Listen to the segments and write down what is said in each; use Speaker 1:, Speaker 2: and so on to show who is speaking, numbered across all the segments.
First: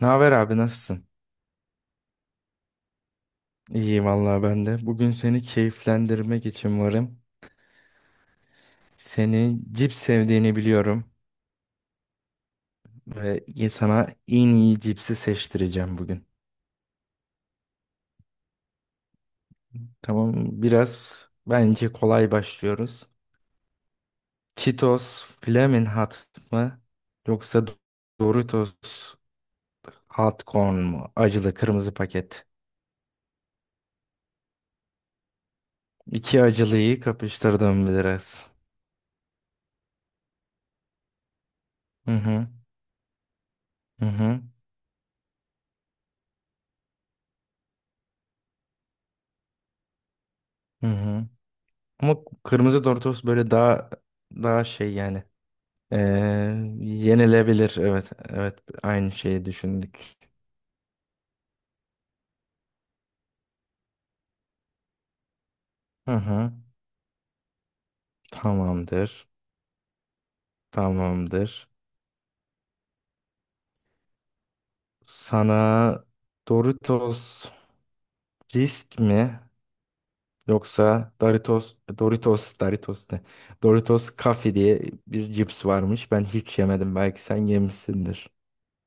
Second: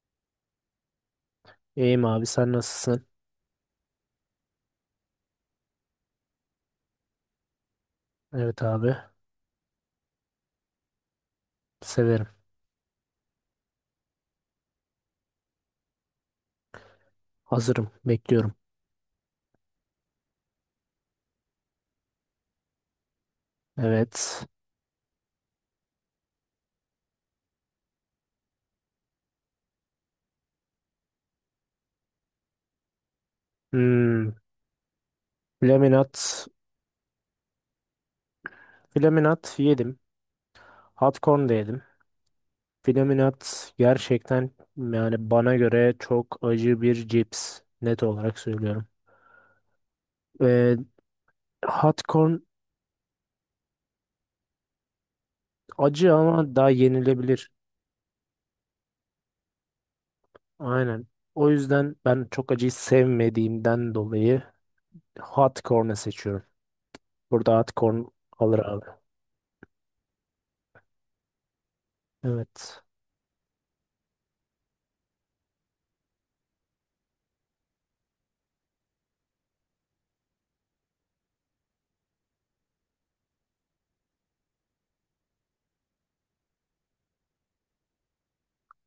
Speaker 1: Ne haber abi, nasılsın?
Speaker 2: İyiyim abi sen nasılsın?
Speaker 1: İyiyim vallahi ben de. Bugün seni keyiflendirmek için varım.
Speaker 2: Evet abi,
Speaker 1: Seni cips sevdiğini biliyorum
Speaker 2: severim.
Speaker 1: ve sana en iyi cipsi seçtireceğim bugün.
Speaker 2: Hazırım, bekliyorum.
Speaker 1: Tamam, biraz bence kolay başlıyoruz.
Speaker 2: Evet.
Speaker 1: Cheetos Flamin' Hot mı yoksa Doritos Hot Corn mu? Acılı kırmızı paket.
Speaker 2: Hmm. Flaminat.
Speaker 1: İki acılıyı kapıştırdım biraz.
Speaker 2: Flaminat yedim. Hot corn da yedim.
Speaker 1: Hı hı
Speaker 2: Flaminat
Speaker 1: hı hı
Speaker 2: gerçekten yani bana göre çok acı bir cips. Net olarak söylüyorum. Ee,
Speaker 1: hı. Hı.
Speaker 2: hot
Speaker 1: Ama
Speaker 2: corn
Speaker 1: kırmızı Doritos böyle daha şey yani. Ee,
Speaker 2: acı ama daha yenilebilir.
Speaker 1: Yenilebilir. Evet, evet. Aynı şeyi düşündük.
Speaker 2: Aynen. O yüzden ben çok acıyı sevmediğimden dolayı hot corn'u
Speaker 1: Hı
Speaker 2: seçiyorum.
Speaker 1: hı.
Speaker 2: Burada hot corn alır abi.
Speaker 1: Tamamdır. Tamamdır.
Speaker 2: Evet.
Speaker 1: Sana Doritos risk mi yoksa Doritos ne? Doritos Kafi diye bir cips varmış. Ben hiç yemedim. Belki sen yemişsindir.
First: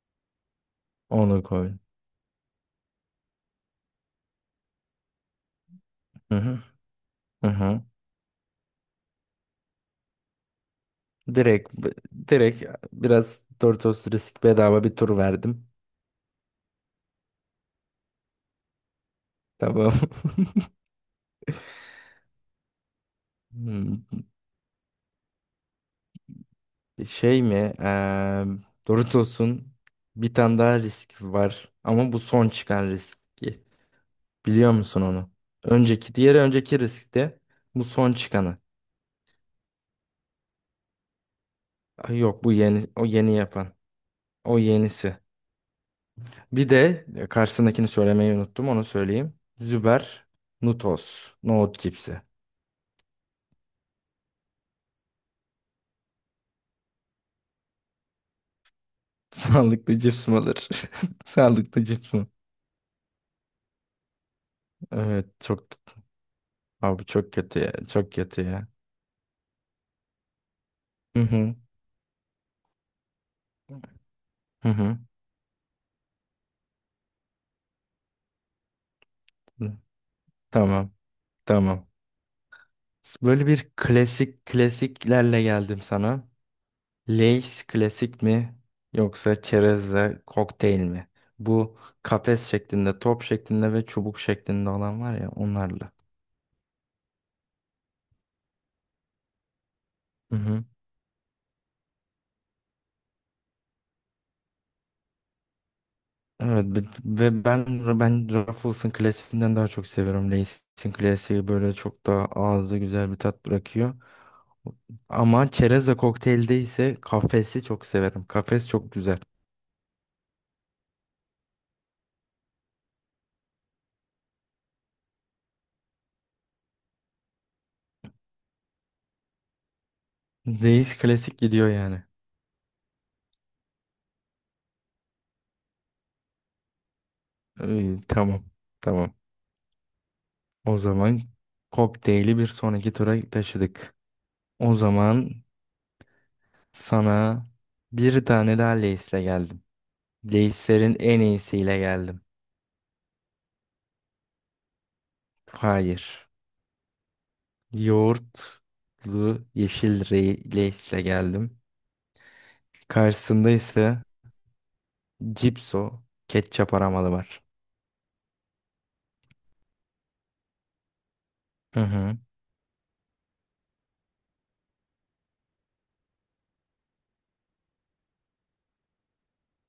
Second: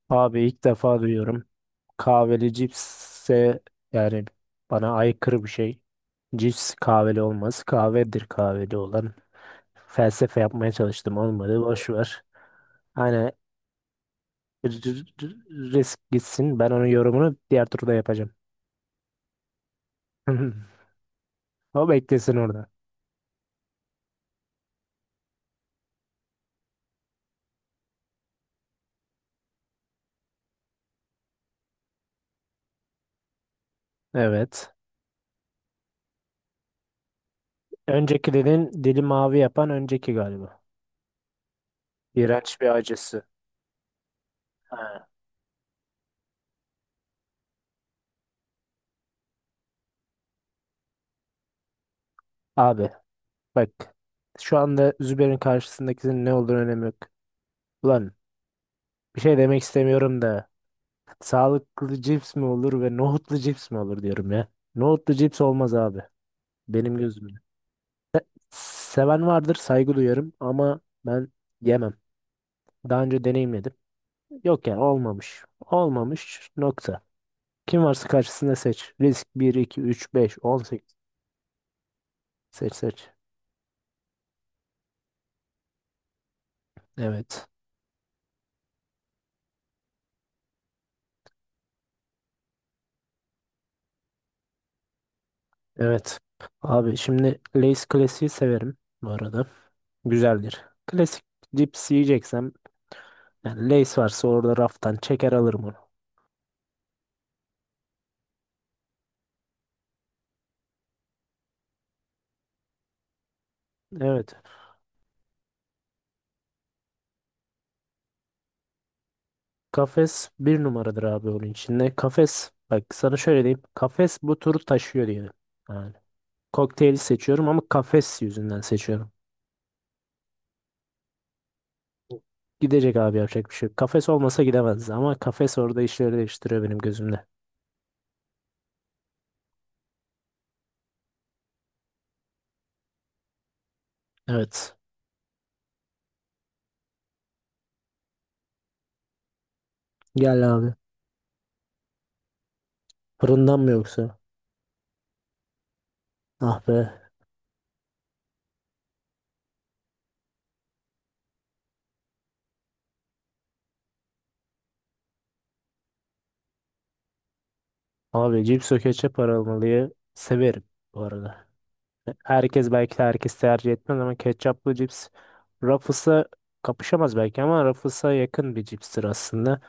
Speaker 2: Abi ilk defa
Speaker 1: Onu
Speaker 2: duyuyorum.
Speaker 1: koy.
Speaker 2: Kahveli cipsse yani bana aykırı bir şey.
Speaker 1: Hı hı.
Speaker 2: Cips kahveli
Speaker 1: Hı
Speaker 2: olmaz.
Speaker 1: hı.
Speaker 2: Kahvedir kahveli olan. Felsefe yapmaya çalıştım, olmadı.
Speaker 1: Direkt
Speaker 2: Boş ver.
Speaker 1: direkt biraz
Speaker 2: Hani
Speaker 1: Doritos risk, bedava bir
Speaker 2: r-
Speaker 1: tur verdim.
Speaker 2: r- risk gitsin. Ben onun yorumunu diğer turda yapacağım.
Speaker 1: Tamam.
Speaker 2: O beklesin orada.
Speaker 1: Hmm. Şey mi? Doritos'un bir tane daha risk var. Ama bu son çıkan riski. Biliyor
Speaker 2: Evet.
Speaker 1: musun onu? Önceki, diğeri önceki riskti. Bu son çıkanı.
Speaker 2: Öncekilerin dili mavi yapan önceki galiba.
Speaker 1: Ay yok, bu
Speaker 2: İğrenç bir
Speaker 1: yeni, o
Speaker 2: acısı.
Speaker 1: yeni yapan. O
Speaker 2: Ha.
Speaker 1: yenisi. Bir de karşısındakini söylemeyi unuttum. Onu söyleyeyim. Züber Nutos. Nohut cipsi.
Speaker 2: Abi bak. Şu anda Zübeyir'in karşısındakinin ne olduğunu önemi yok. Ulan bir şey demek
Speaker 1: Sağlıklı
Speaker 2: istemiyorum
Speaker 1: cips mi
Speaker 2: da
Speaker 1: olur? Sağlıklı
Speaker 2: sağlıklı
Speaker 1: cips mi?
Speaker 2: cips mi olur ve nohutlu cips mi olur diyorum ya. Nohutlu
Speaker 1: Evet
Speaker 2: cips
Speaker 1: çok
Speaker 2: olmaz abi benim
Speaker 1: abi, çok
Speaker 2: gözümde.
Speaker 1: kötü ya. Çok kötü ya.
Speaker 2: Seven vardır, saygı duyarım ama
Speaker 1: Hı
Speaker 2: ben
Speaker 1: hı.
Speaker 2: yemem. Daha önce deneyimledim. Yok
Speaker 1: Hı
Speaker 2: yani,
Speaker 1: hı.
Speaker 2: olmamış. Olmamış nokta. Kim varsa karşısında seç. Risk bir
Speaker 1: Hı.
Speaker 2: iki üç beş on 18.
Speaker 1: Tamam. Tamam.
Speaker 2: Seç seç.
Speaker 1: Böyle bir klasik klasiklerle geldim sana.
Speaker 2: Evet.
Speaker 1: Lay's klasik mi yoksa çerezle kokteyl mi? Bu kafes şeklinde, top şeklinde ve çubuk şeklinde olan var ya, onlarla.
Speaker 2: Evet. Abi şimdi Lay's klasiği severim bu arada.
Speaker 1: Hı hı.
Speaker 2: Güzeldir. Klasik cips yiyeceksem yani Lay's varsa orada raftan çeker alırım onu.
Speaker 1: Evet, ve ben Ruffles'ın klasiğinden daha çok seviyorum. Lay's'in klasiği böyle çok daha ağızda güzel bir tat bırakıyor.
Speaker 2: Evet.
Speaker 1: Ama çerezle kokteylde ise kafesi çok severim. Kafes çok güzel.
Speaker 2: Kafes bir numaradır abi onun içinde. Kafes bak, sana şöyle diyeyim. Kafes bu turu taşıyor diyelim. Yani kokteyli seçiyorum ama kafes yüzünden seçiyorum.
Speaker 1: Lay's klasik gidiyor yani.
Speaker 2: Gidecek abi, yapacak bir şey yok. Kafes olmasa gidemez ama kafes orada işleri değiştiriyor benim gözümde.
Speaker 1: İyi, tamam. Tamam. O zaman kokteyli bir sonraki tura taşıdık. O
Speaker 2: Evet.
Speaker 1: zaman sana bir tane daha Lay's'le geldim.
Speaker 2: Gel abi.
Speaker 1: Lay's'lerin en iyisiyle geldim.
Speaker 2: Fırından mı yoksa?
Speaker 1: Hayır.
Speaker 2: Ah be.
Speaker 1: Yoğurtlu yeşil Lay's'le geldim. Karşısında ise Cipso ketçap aramalı var.
Speaker 2: Abi cips o ketçap paramalıya severim bu arada.
Speaker 1: Hı hı.
Speaker 2: Herkes belki de herkes tercih etmez ama ketçaplı cips Ruffles'a kapışamaz belki ama Ruffles'a yakın bir cipstir aslında.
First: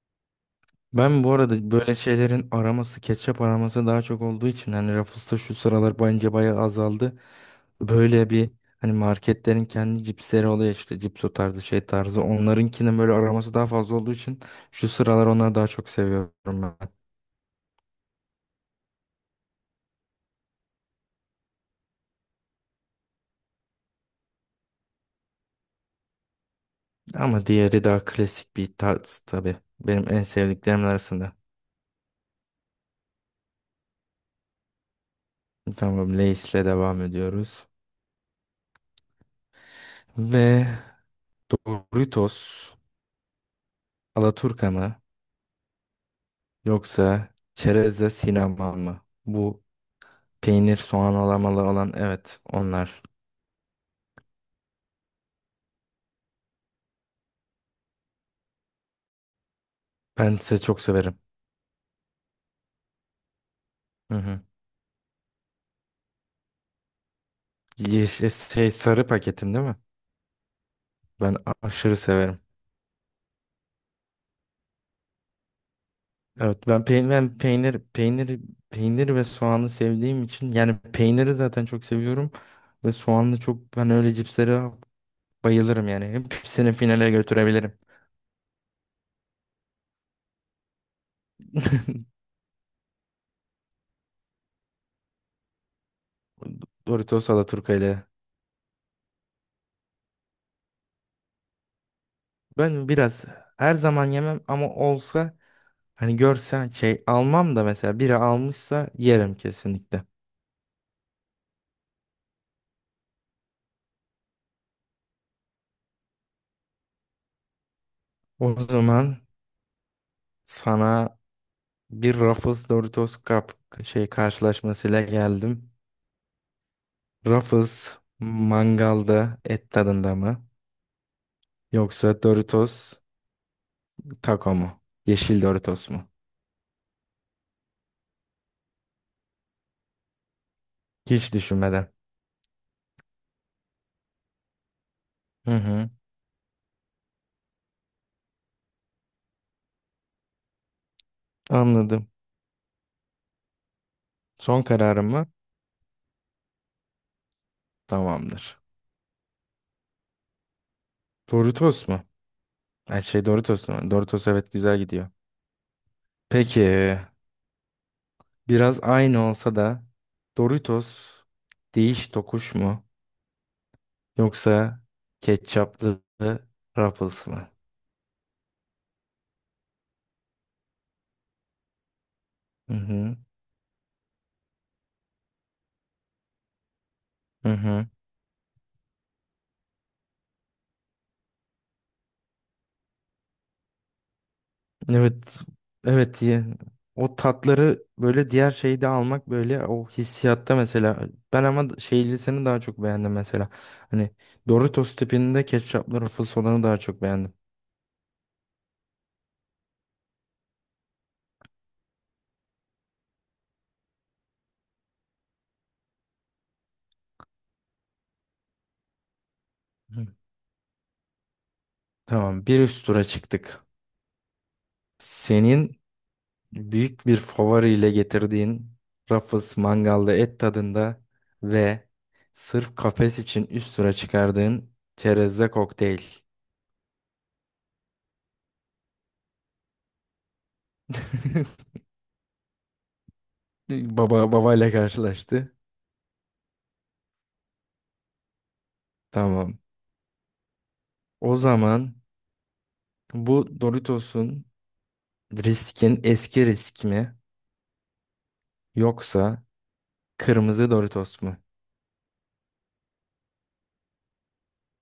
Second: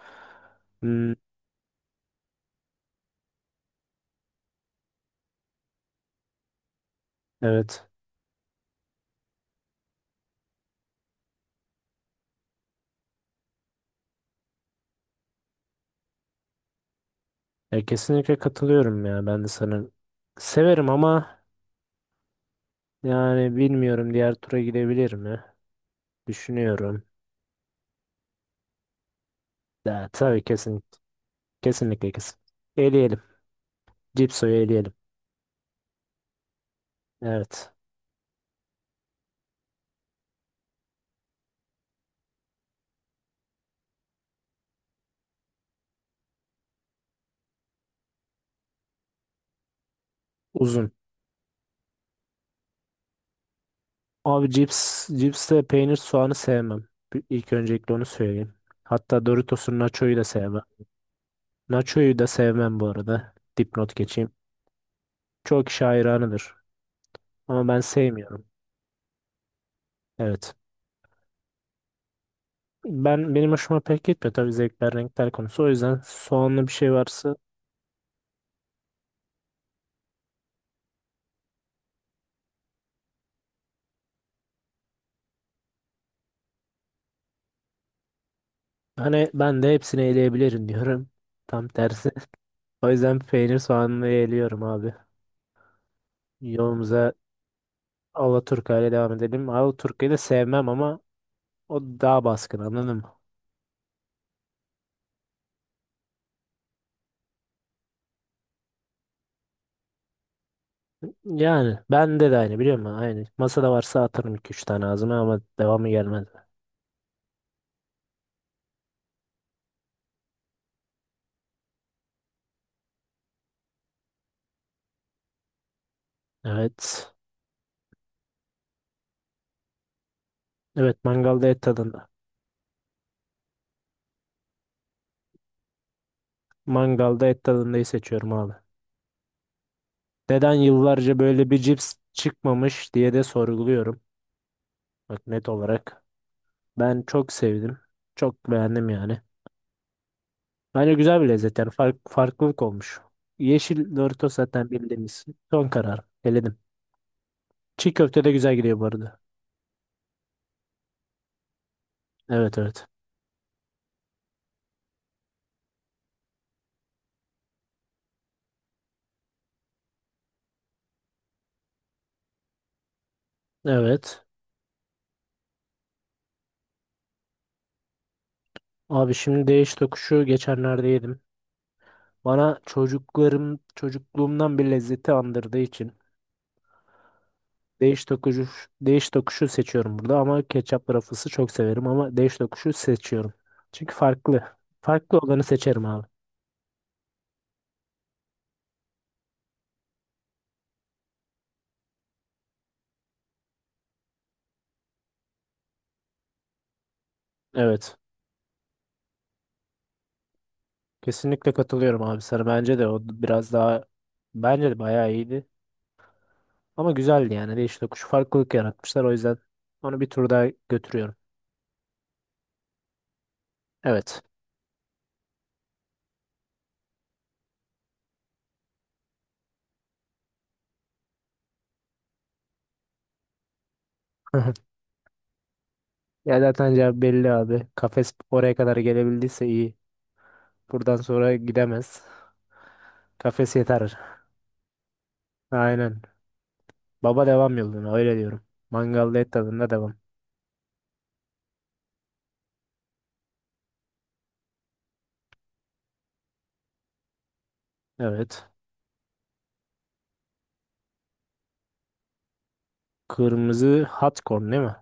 Speaker 2: Hmm,
Speaker 1: Ben bu arada böyle şeylerin araması, ketçap araması daha çok olduğu için hani Ruffles'ta şu sıralar bence bayağı azaldı.
Speaker 2: evet.
Speaker 1: Böyle bir hani marketlerin kendi cipsleri oluyor işte, cipso tarzı şey tarzı. Onlarınkinin böyle araması daha fazla olduğu için şu sıralar onları daha çok seviyorum ben.
Speaker 2: Ya kesinlikle katılıyorum ya ben de sana. Severim ama yani bilmiyorum, diğer tura gidebilir mi? Düşünüyorum.
Speaker 1: Ama diğeri daha klasik bir tarz tabii.
Speaker 2: Ya,
Speaker 1: Benim en
Speaker 2: tabii kesin.
Speaker 1: sevdiklerim arasında.
Speaker 2: Kesinlikle kesin. Eleyelim. Cipso'yu eleyelim.
Speaker 1: Tamam, Lay's'le devam ediyoruz.
Speaker 2: Evet.
Speaker 1: Ve Doritos, Alaturka mı yoksa Çerezle sinema mı? Bu peynir,
Speaker 2: Uzun.
Speaker 1: soğan, alamalı olan, evet, onlar.
Speaker 2: Abi cipste peynir soğanı sevmem. İlk öncelikle onu söyleyeyim. Hatta Doritos'un Nacho'yu da
Speaker 1: Ben size
Speaker 2: sevmem.
Speaker 1: çok severim.
Speaker 2: Nacho'yu da sevmem bu arada. Dipnot
Speaker 1: Hı
Speaker 2: geçeyim.
Speaker 1: hı.
Speaker 2: Çok kişi hayranıdır. Ama ben
Speaker 1: Yeşil şey
Speaker 2: sevmiyorum.
Speaker 1: şey, sarı paketin değil mi?
Speaker 2: Evet.
Speaker 1: Ben aşırı severim.
Speaker 2: Benim hoşuma pek gitmiyor, tabii zevkler renkler konusu. O yüzden soğanlı
Speaker 1: Evet,
Speaker 2: bir
Speaker 1: ben
Speaker 2: şey
Speaker 1: peynir
Speaker 2: varsa
Speaker 1: ben peynir peynir peynir ve soğanı sevdiğim için yani peyniri zaten çok seviyorum ve soğanlı çok, ben öyle cipslere bayılırım yani. Hepsini finale götürebilirim.
Speaker 2: hani ben de hepsini eleyebilirim diyorum. Tam tersi. O yüzden peynir soğanlı eliyorum abi. Yolumuza
Speaker 1: Doritos Alaturka ile.
Speaker 2: Alaturka ile devam edelim. Alaturka'yı da sevmem ama o daha baskın,
Speaker 1: Ben
Speaker 2: anladın mı?
Speaker 1: biraz her zaman yemem ama olsa, hani, görsen şey almam da mesela biri almışsa yerim kesinlikle.
Speaker 2: Yani bende de aynı, biliyor musun? Aynı. Masada varsa atarım iki üç tane ağzıma ama devamı gelmedi.
Speaker 1: O zaman sana bir Ruffles Doritos Cup şey karşılaşmasıyla geldim.
Speaker 2: Evet.
Speaker 1: Ruffles mangalda et tadında mı?
Speaker 2: Evet, mangalda et tadında.
Speaker 1: Yoksa Doritos taco mu? Yeşil Doritos mu?
Speaker 2: Mangalda et tadındayı seçiyorum abi. Neden yıllarca
Speaker 1: Hiç
Speaker 2: böyle bir
Speaker 1: düşünmeden.
Speaker 2: cips çıkmamış diye de sorguluyorum. Bak net
Speaker 1: Hı hı.
Speaker 2: olarak. Ben çok sevdim. Çok beğendim yani. Bence güzel bir lezzet yani
Speaker 1: Anladım.
Speaker 2: farklılık olmuş. Yeşil Doritos
Speaker 1: Son
Speaker 2: zaten
Speaker 1: kararım
Speaker 2: bildiğimiz.
Speaker 1: mı?
Speaker 2: Son karar. Eledim. Çiğ köfte de güzel
Speaker 1: Tamamdır.
Speaker 2: gidiyor bu arada.
Speaker 1: Doritos mu?
Speaker 2: Evet evet.
Speaker 1: Ay şey, Doritos mu? Doritos, evet, güzel gidiyor. Peki, biraz aynı olsa da Doritos değiş tokuş mu?
Speaker 2: Evet.
Speaker 1: Yoksa ketçaplı Ruffles mı?
Speaker 2: Abi şimdi değiş tokuşu geçenlerde yedim. Bana
Speaker 1: Hı hı.
Speaker 2: çocukluğumdan bir lezzeti andırdığı için
Speaker 1: Hı hı.
Speaker 2: Değiş tokuşu, değiş tokuşu seçiyorum burada ama ketçap rafısı çok severim ama değiş tokuşu seçiyorum. Çünkü farklı. Farklı
Speaker 1: Evet.
Speaker 2: olanı seçerim abi.
Speaker 1: Evet. O tatları böyle diğer şeyde almak, böyle o hissiyatta mesela. Ben ama şeylisini daha çok beğendim mesela. Hani Doritos tipinde ketçaplı Ruffles olanı daha çok beğendim.
Speaker 2: Evet. Kesinlikle katılıyorum abi sana. Bence de o biraz daha bence de bayağı iyiydi. Ama güzeldi yani. Değiş tokuş farklılık yaratmışlar. O yüzden onu
Speaker 1: Hı.
Speaker 2: bir tur daha götürüyorum.
Speaker 1: Tamam. Bir üst tura çıktık.
Speaker 2: Evet.
Speaker 1: Senin büyük bir favoriyle getirdiğin Ruffles mangalda et tadında ve sırf kafes için üst tura çıkardığın çerezle kokteyl.
Speaker 2: Ya zaten cevap belli abi. Kafes oraya kadar gelebildiyse iyi. Buradan sonra gidemez. Kafes yeter.
Speaker 1: Baba babayla karşılaştı.
Speaker 2: Aynen. Baba devam yoluna, öyle diyorum. Mangalda et
Speaker 1: Tamam.
Speaker 2: tadında devam.
Speaker 1: O zaman bu Doritos'un riskin, eski risk mi
Speaker 2: Evet.
Speaker 1: yoksa kırmızı Doritos mu?
Speaker 2: Kırmızı hot corn değil mi?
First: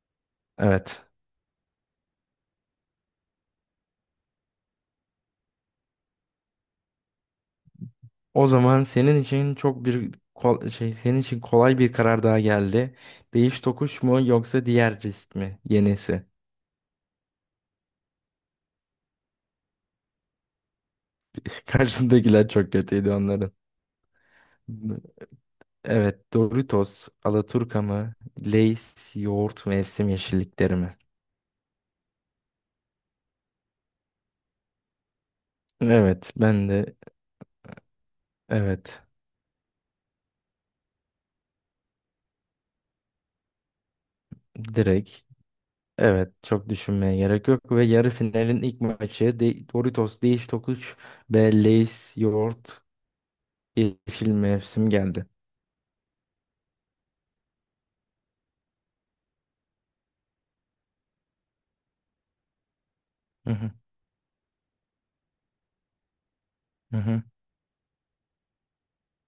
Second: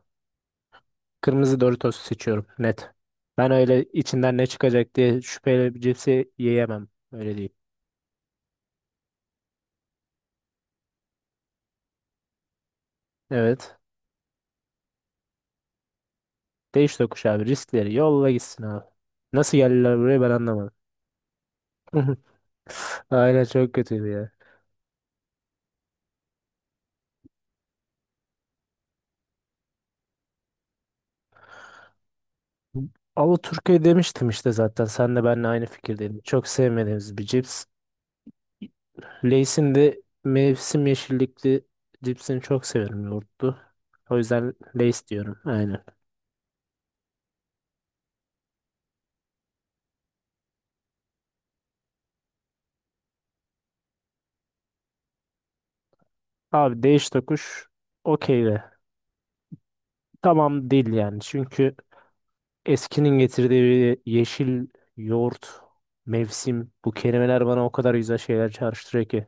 Speaker 1: Evet.
Speaker 2: Kırmızı Doritos seçiyorum net. Ben öyle içinden ne çıkacak diye şüpheyle bir cipsi yiyemem. Öyle değil.
Speaker 1: O zaman senin için çok bir kol- şey senin için kolay bir karar daha geldi. Değiş
Speaker 2: Evet.
Speaker 1: tokuş mu yoksa diğer risk mi? Yenisi.
Speaker 2: Değiş tokuş abi. Riskleri yolla, gitsin abi. Nasıl geldiler buraya ben anlamadım.
Speaker 1: Karşındakiler çok kötüydü
Speaker 2: Aynen
Speaker 1: onların.
Speaker 2: çok kötüydü ya.
Speaker 1: Evet, Doritos, Alaturka mı? Lay's, yoğurt, mevsim yeşillikleri mi?
Speaker 2: Ama Türkiye demiştim işte zaten. Sen de benimle aynı fikirdeydin.
Speaker 1: Evet,
Speaker 2: Çok
Speaker 1: ben de,
Speaker 2: sevmediğimiz bir cips.
Speaker 1: evet.
Speaker 2: Lay's'in de mevsim yeşillikli cipsini çok severim, yoğurtlu. O yüzden Lay's
Speaker 1: Direkt,
Speaker 2: diyorum. Aynen.
Speaker 1: evet, çok düşünmeye gerek yok ve yarı finalin ilk maçı de Doritos Değiş Tokuş ve Lay's yoğurt yeşil mevsim geldi.
Speaker 2: Abi değiş tokuş okey de. Tamam değil yani. Çünkü eskinin
Speaker 1: Hı hı,
Speaker 2: getirdiği yeşil, yoğurt, mevsim, bu
Speaker 1: hı hı.
Speaker 2: kelimeler bana o kadar güzel şeyler çağrıştırıyor ki.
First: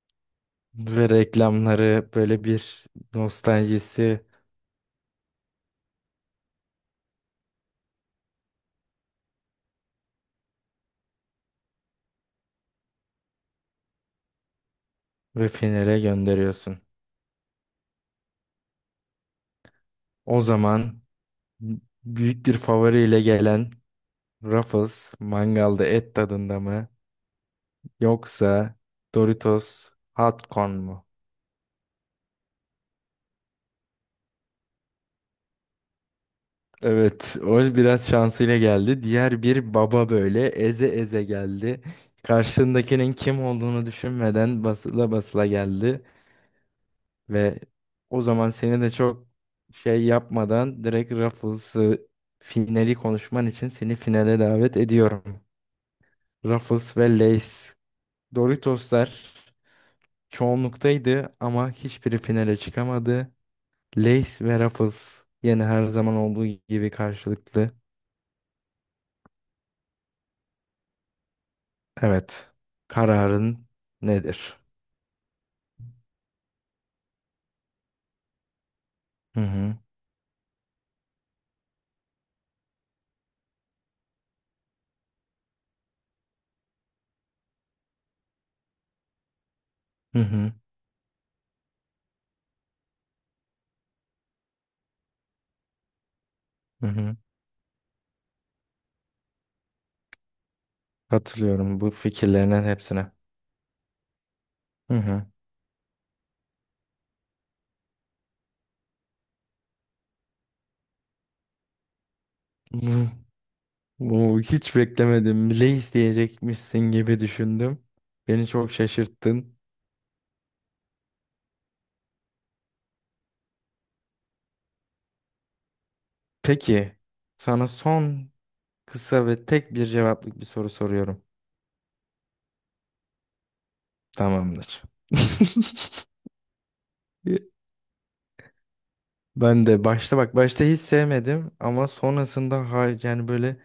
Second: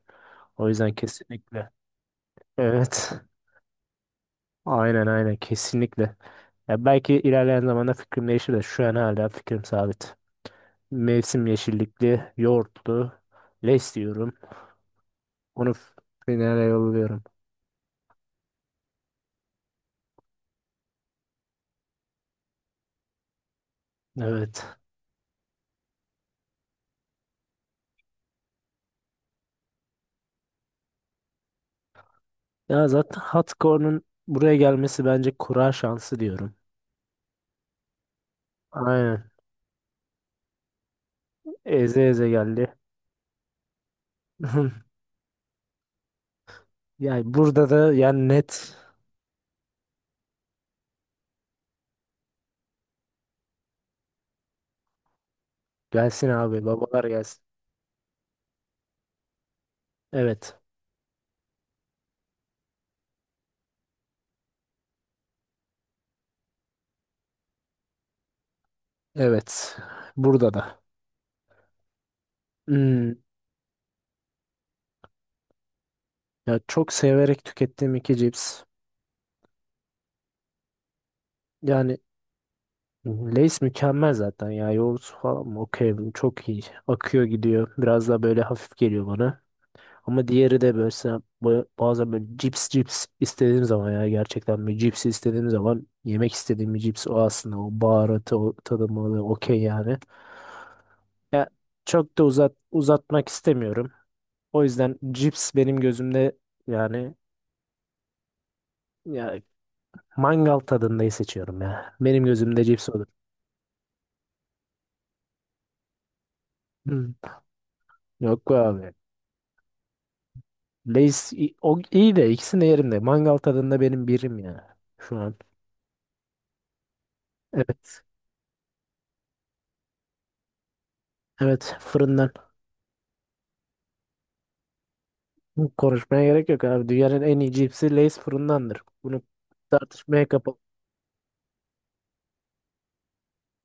Speaker 2: O yüzden
Speaker 1: Ve
Speaker 2: kesinlikle.
Speaker 1: reklamları böyle bir
Speaker 2: Evet.
Speaker 1: nostaljisi
Speaker 2: Aynen aynen kesinlikle. Ya belki ilerleyen zamanda fikrim değişir de şu an hala fikrim sabit. Mevsim yeşillikli, yoğurtlu, leş diyorum.
Speaker 1: ve
Speaker 2: Onu
Speaker 1: finale
Speaker 2: finale
Speaker 1: gönderiyorsun.
Speaker 2: yolluyorum.
Speaker 1: O zaman büyük bir favoriyle gelen
Speaker 2: Evet.
Speaker 1: Ruffles mangalda et tadında mı yoksa Doritos hot corn mu?
Speaker 2: Ya zaten Hatkor'un buraya gelmesi bence kura şansı diyorum.
Speaker 1: Evet, o biraz şansıyla geldi.
Speaker 2: Aynen.
Speaker 1: Diğer bir baba böyle eze eze geldi.
Speaker 2: Eze eze geldi.
Speaker 1: Karşındakinin kim olduğunu düşünmeden basıla basıla geldi
Speaker 2: Yani
Speaker 1: ve
Speaker 2: burada da
Speaker 1: o
Speaker 2: yani
Speaker 1: zaman
Speaker 2: net
Speaker 1: seni de çok şey yapmadan direkt Ruffles'ı, finali konuşman için seni finale davet ediyorum.
Speaker 2: gelsin abi,
Speaker 1: Ruffles
Speaker 2: babalar
Speaker 1: ve
Speaker 2: gelsin.
Speaker 1: Lay's. Doritoslar
Speaker 2: Evet.
Speaker 1: çoğunluktaydı ama hiçbiri finale çıkamadı. Lace ve Ruffles, yine her zaman olduğu gibi karşılıklı.
Speaker 2: Evet. Burada da.
Speaker 1: Evet.
Speaker 2: Hmm.
Speaker 1: Kararın nedir?
Speaker 2: Ya çok severek tükettiğim iki cips.
Speaker 1: Hı hı.
Speaker 2: Yani Lay's mükemmel zaten ya. Yoğurtsu falan mı? Okey. Çok iyi. Akıyor gidiyor. Biraz daha böyle hafif geliyor bana.
Speaker 1: Hı
Speaker 2: Ama
Speaker 1: hı.
Speaker 2: diğeri de böyle bazen böyle cips istediğim zaman ya gerçekten bir cips istediğim zaman yemek istediğim bir
Speaker 1: Hı
Speaker 2: cips
Speaker 1: hı.
Speaker 2: o aslında, o baharatı o tadımı okey yani. Ya
Speaker 1: Katılıyorum bu
Speaker 2: çok da
Speaker 1: fikirlerinin hepsine.
Speaker 2: uzatmak istemiyorum. O
Speaker 1: Hı
Speaker 2: yüzden
Speaker 1: hı.
Speaker 2: cips benim gözümde yani ya mangal tadındayı seçiyorum ya. Benim gözümde
Speaker 1: Bu,
Speaker 2: cips olur.
Speaker 1: bu hiç beklemedim. Lace diyecekmişsin
Speaker 2: Hı.
Speaker 1: gibi düşündüm.
Speaker 2: Yok
Speaker 1: Beni
Speaker 2: be
Speaker 1: çok
Speaker 2: abi.
Speaker 1: şaşırttın.
Speaker 2: O iyi de ikisini de yerim de mangal tadında benim birim ya şu an.
Speaker 1: Peki, sana
Speaker 2: Evet.
Speaker 1: son, kısa ve tek bir cevaplık bir soru soruyorum.
Speaker 2: Evet, fırından.
Speaker 1: Tamamdır.
Speaker 2: Hı, konuşmaya gerek yok abi. Dünyanın en iyi cipsi Lay's fırındandır. Bunu
Speaker 1: Ben de başta,
Speaker 2: tartışmaya
Speaker 1: bak,
Speaker 2: kapalı.
Speaker 1: başta hiç sevmedim ama sonrasında, ha, yani böyle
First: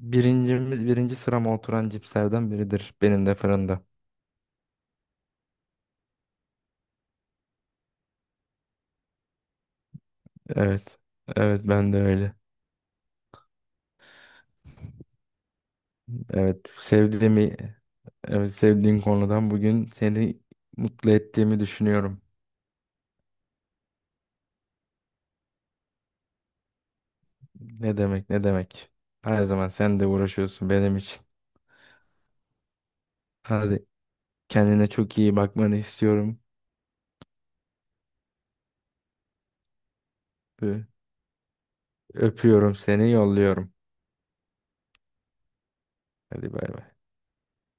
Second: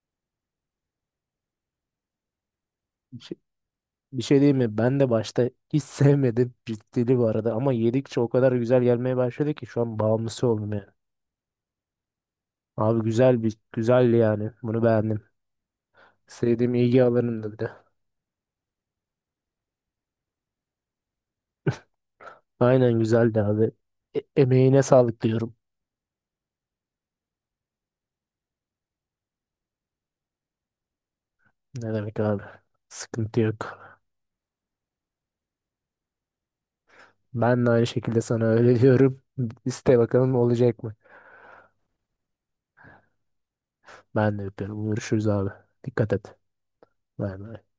Speaker 1: birincimiz, birinci sırama oturan cipslerden biridir benim de, fırında.
Speaker 2: Bir şey diyeyim mi? Ben de başta hiç sevmedim, ciddili bu arada ama yedikçe o kadar güzel gelmeye başladı ki şu an bağımlısı oldum yani.
Speaker 1: Evet. Evet, ben de öyle.
Speaker 2: Abi güzel, bir güzeldi yani. Bunu beğendim.
Speaker 1: Evet
Speaker 2: Sevdiğim ilgi alanımdı
Speaker 1: sevdiğimi
Speaker 2: bir de.
Speaker 1: evet, Sevdiğin konudan bugün seni mutlu ettiğimi düşünüyorum.
Speaker 2: Aynen güzeldi abi. Emeğine sağlık diyorum.
Speaker 1: Ne demek, ne demek. Her zaman sen de uğraşıyorsun benim için.
Speaker 2: Ne demek abi? Sıkıntı yok.
Speaker 1: Hadi, kendine çok iyi bakmanı istiyorum.
Speaker 2: Ben de aynı şekilde sana öyle diyorum. İste bakalım olacak
Speaker 1: Ö-
Speaker 2: mı?
Speaker 1: Öpüyorum, seni yolluyorum.
Speaker 2: Ben de yapıyorum. Görüşürüz abi. Dikkat et.
Speaker 1: Hadi, bay bay.
Speaker 2: Bay bay.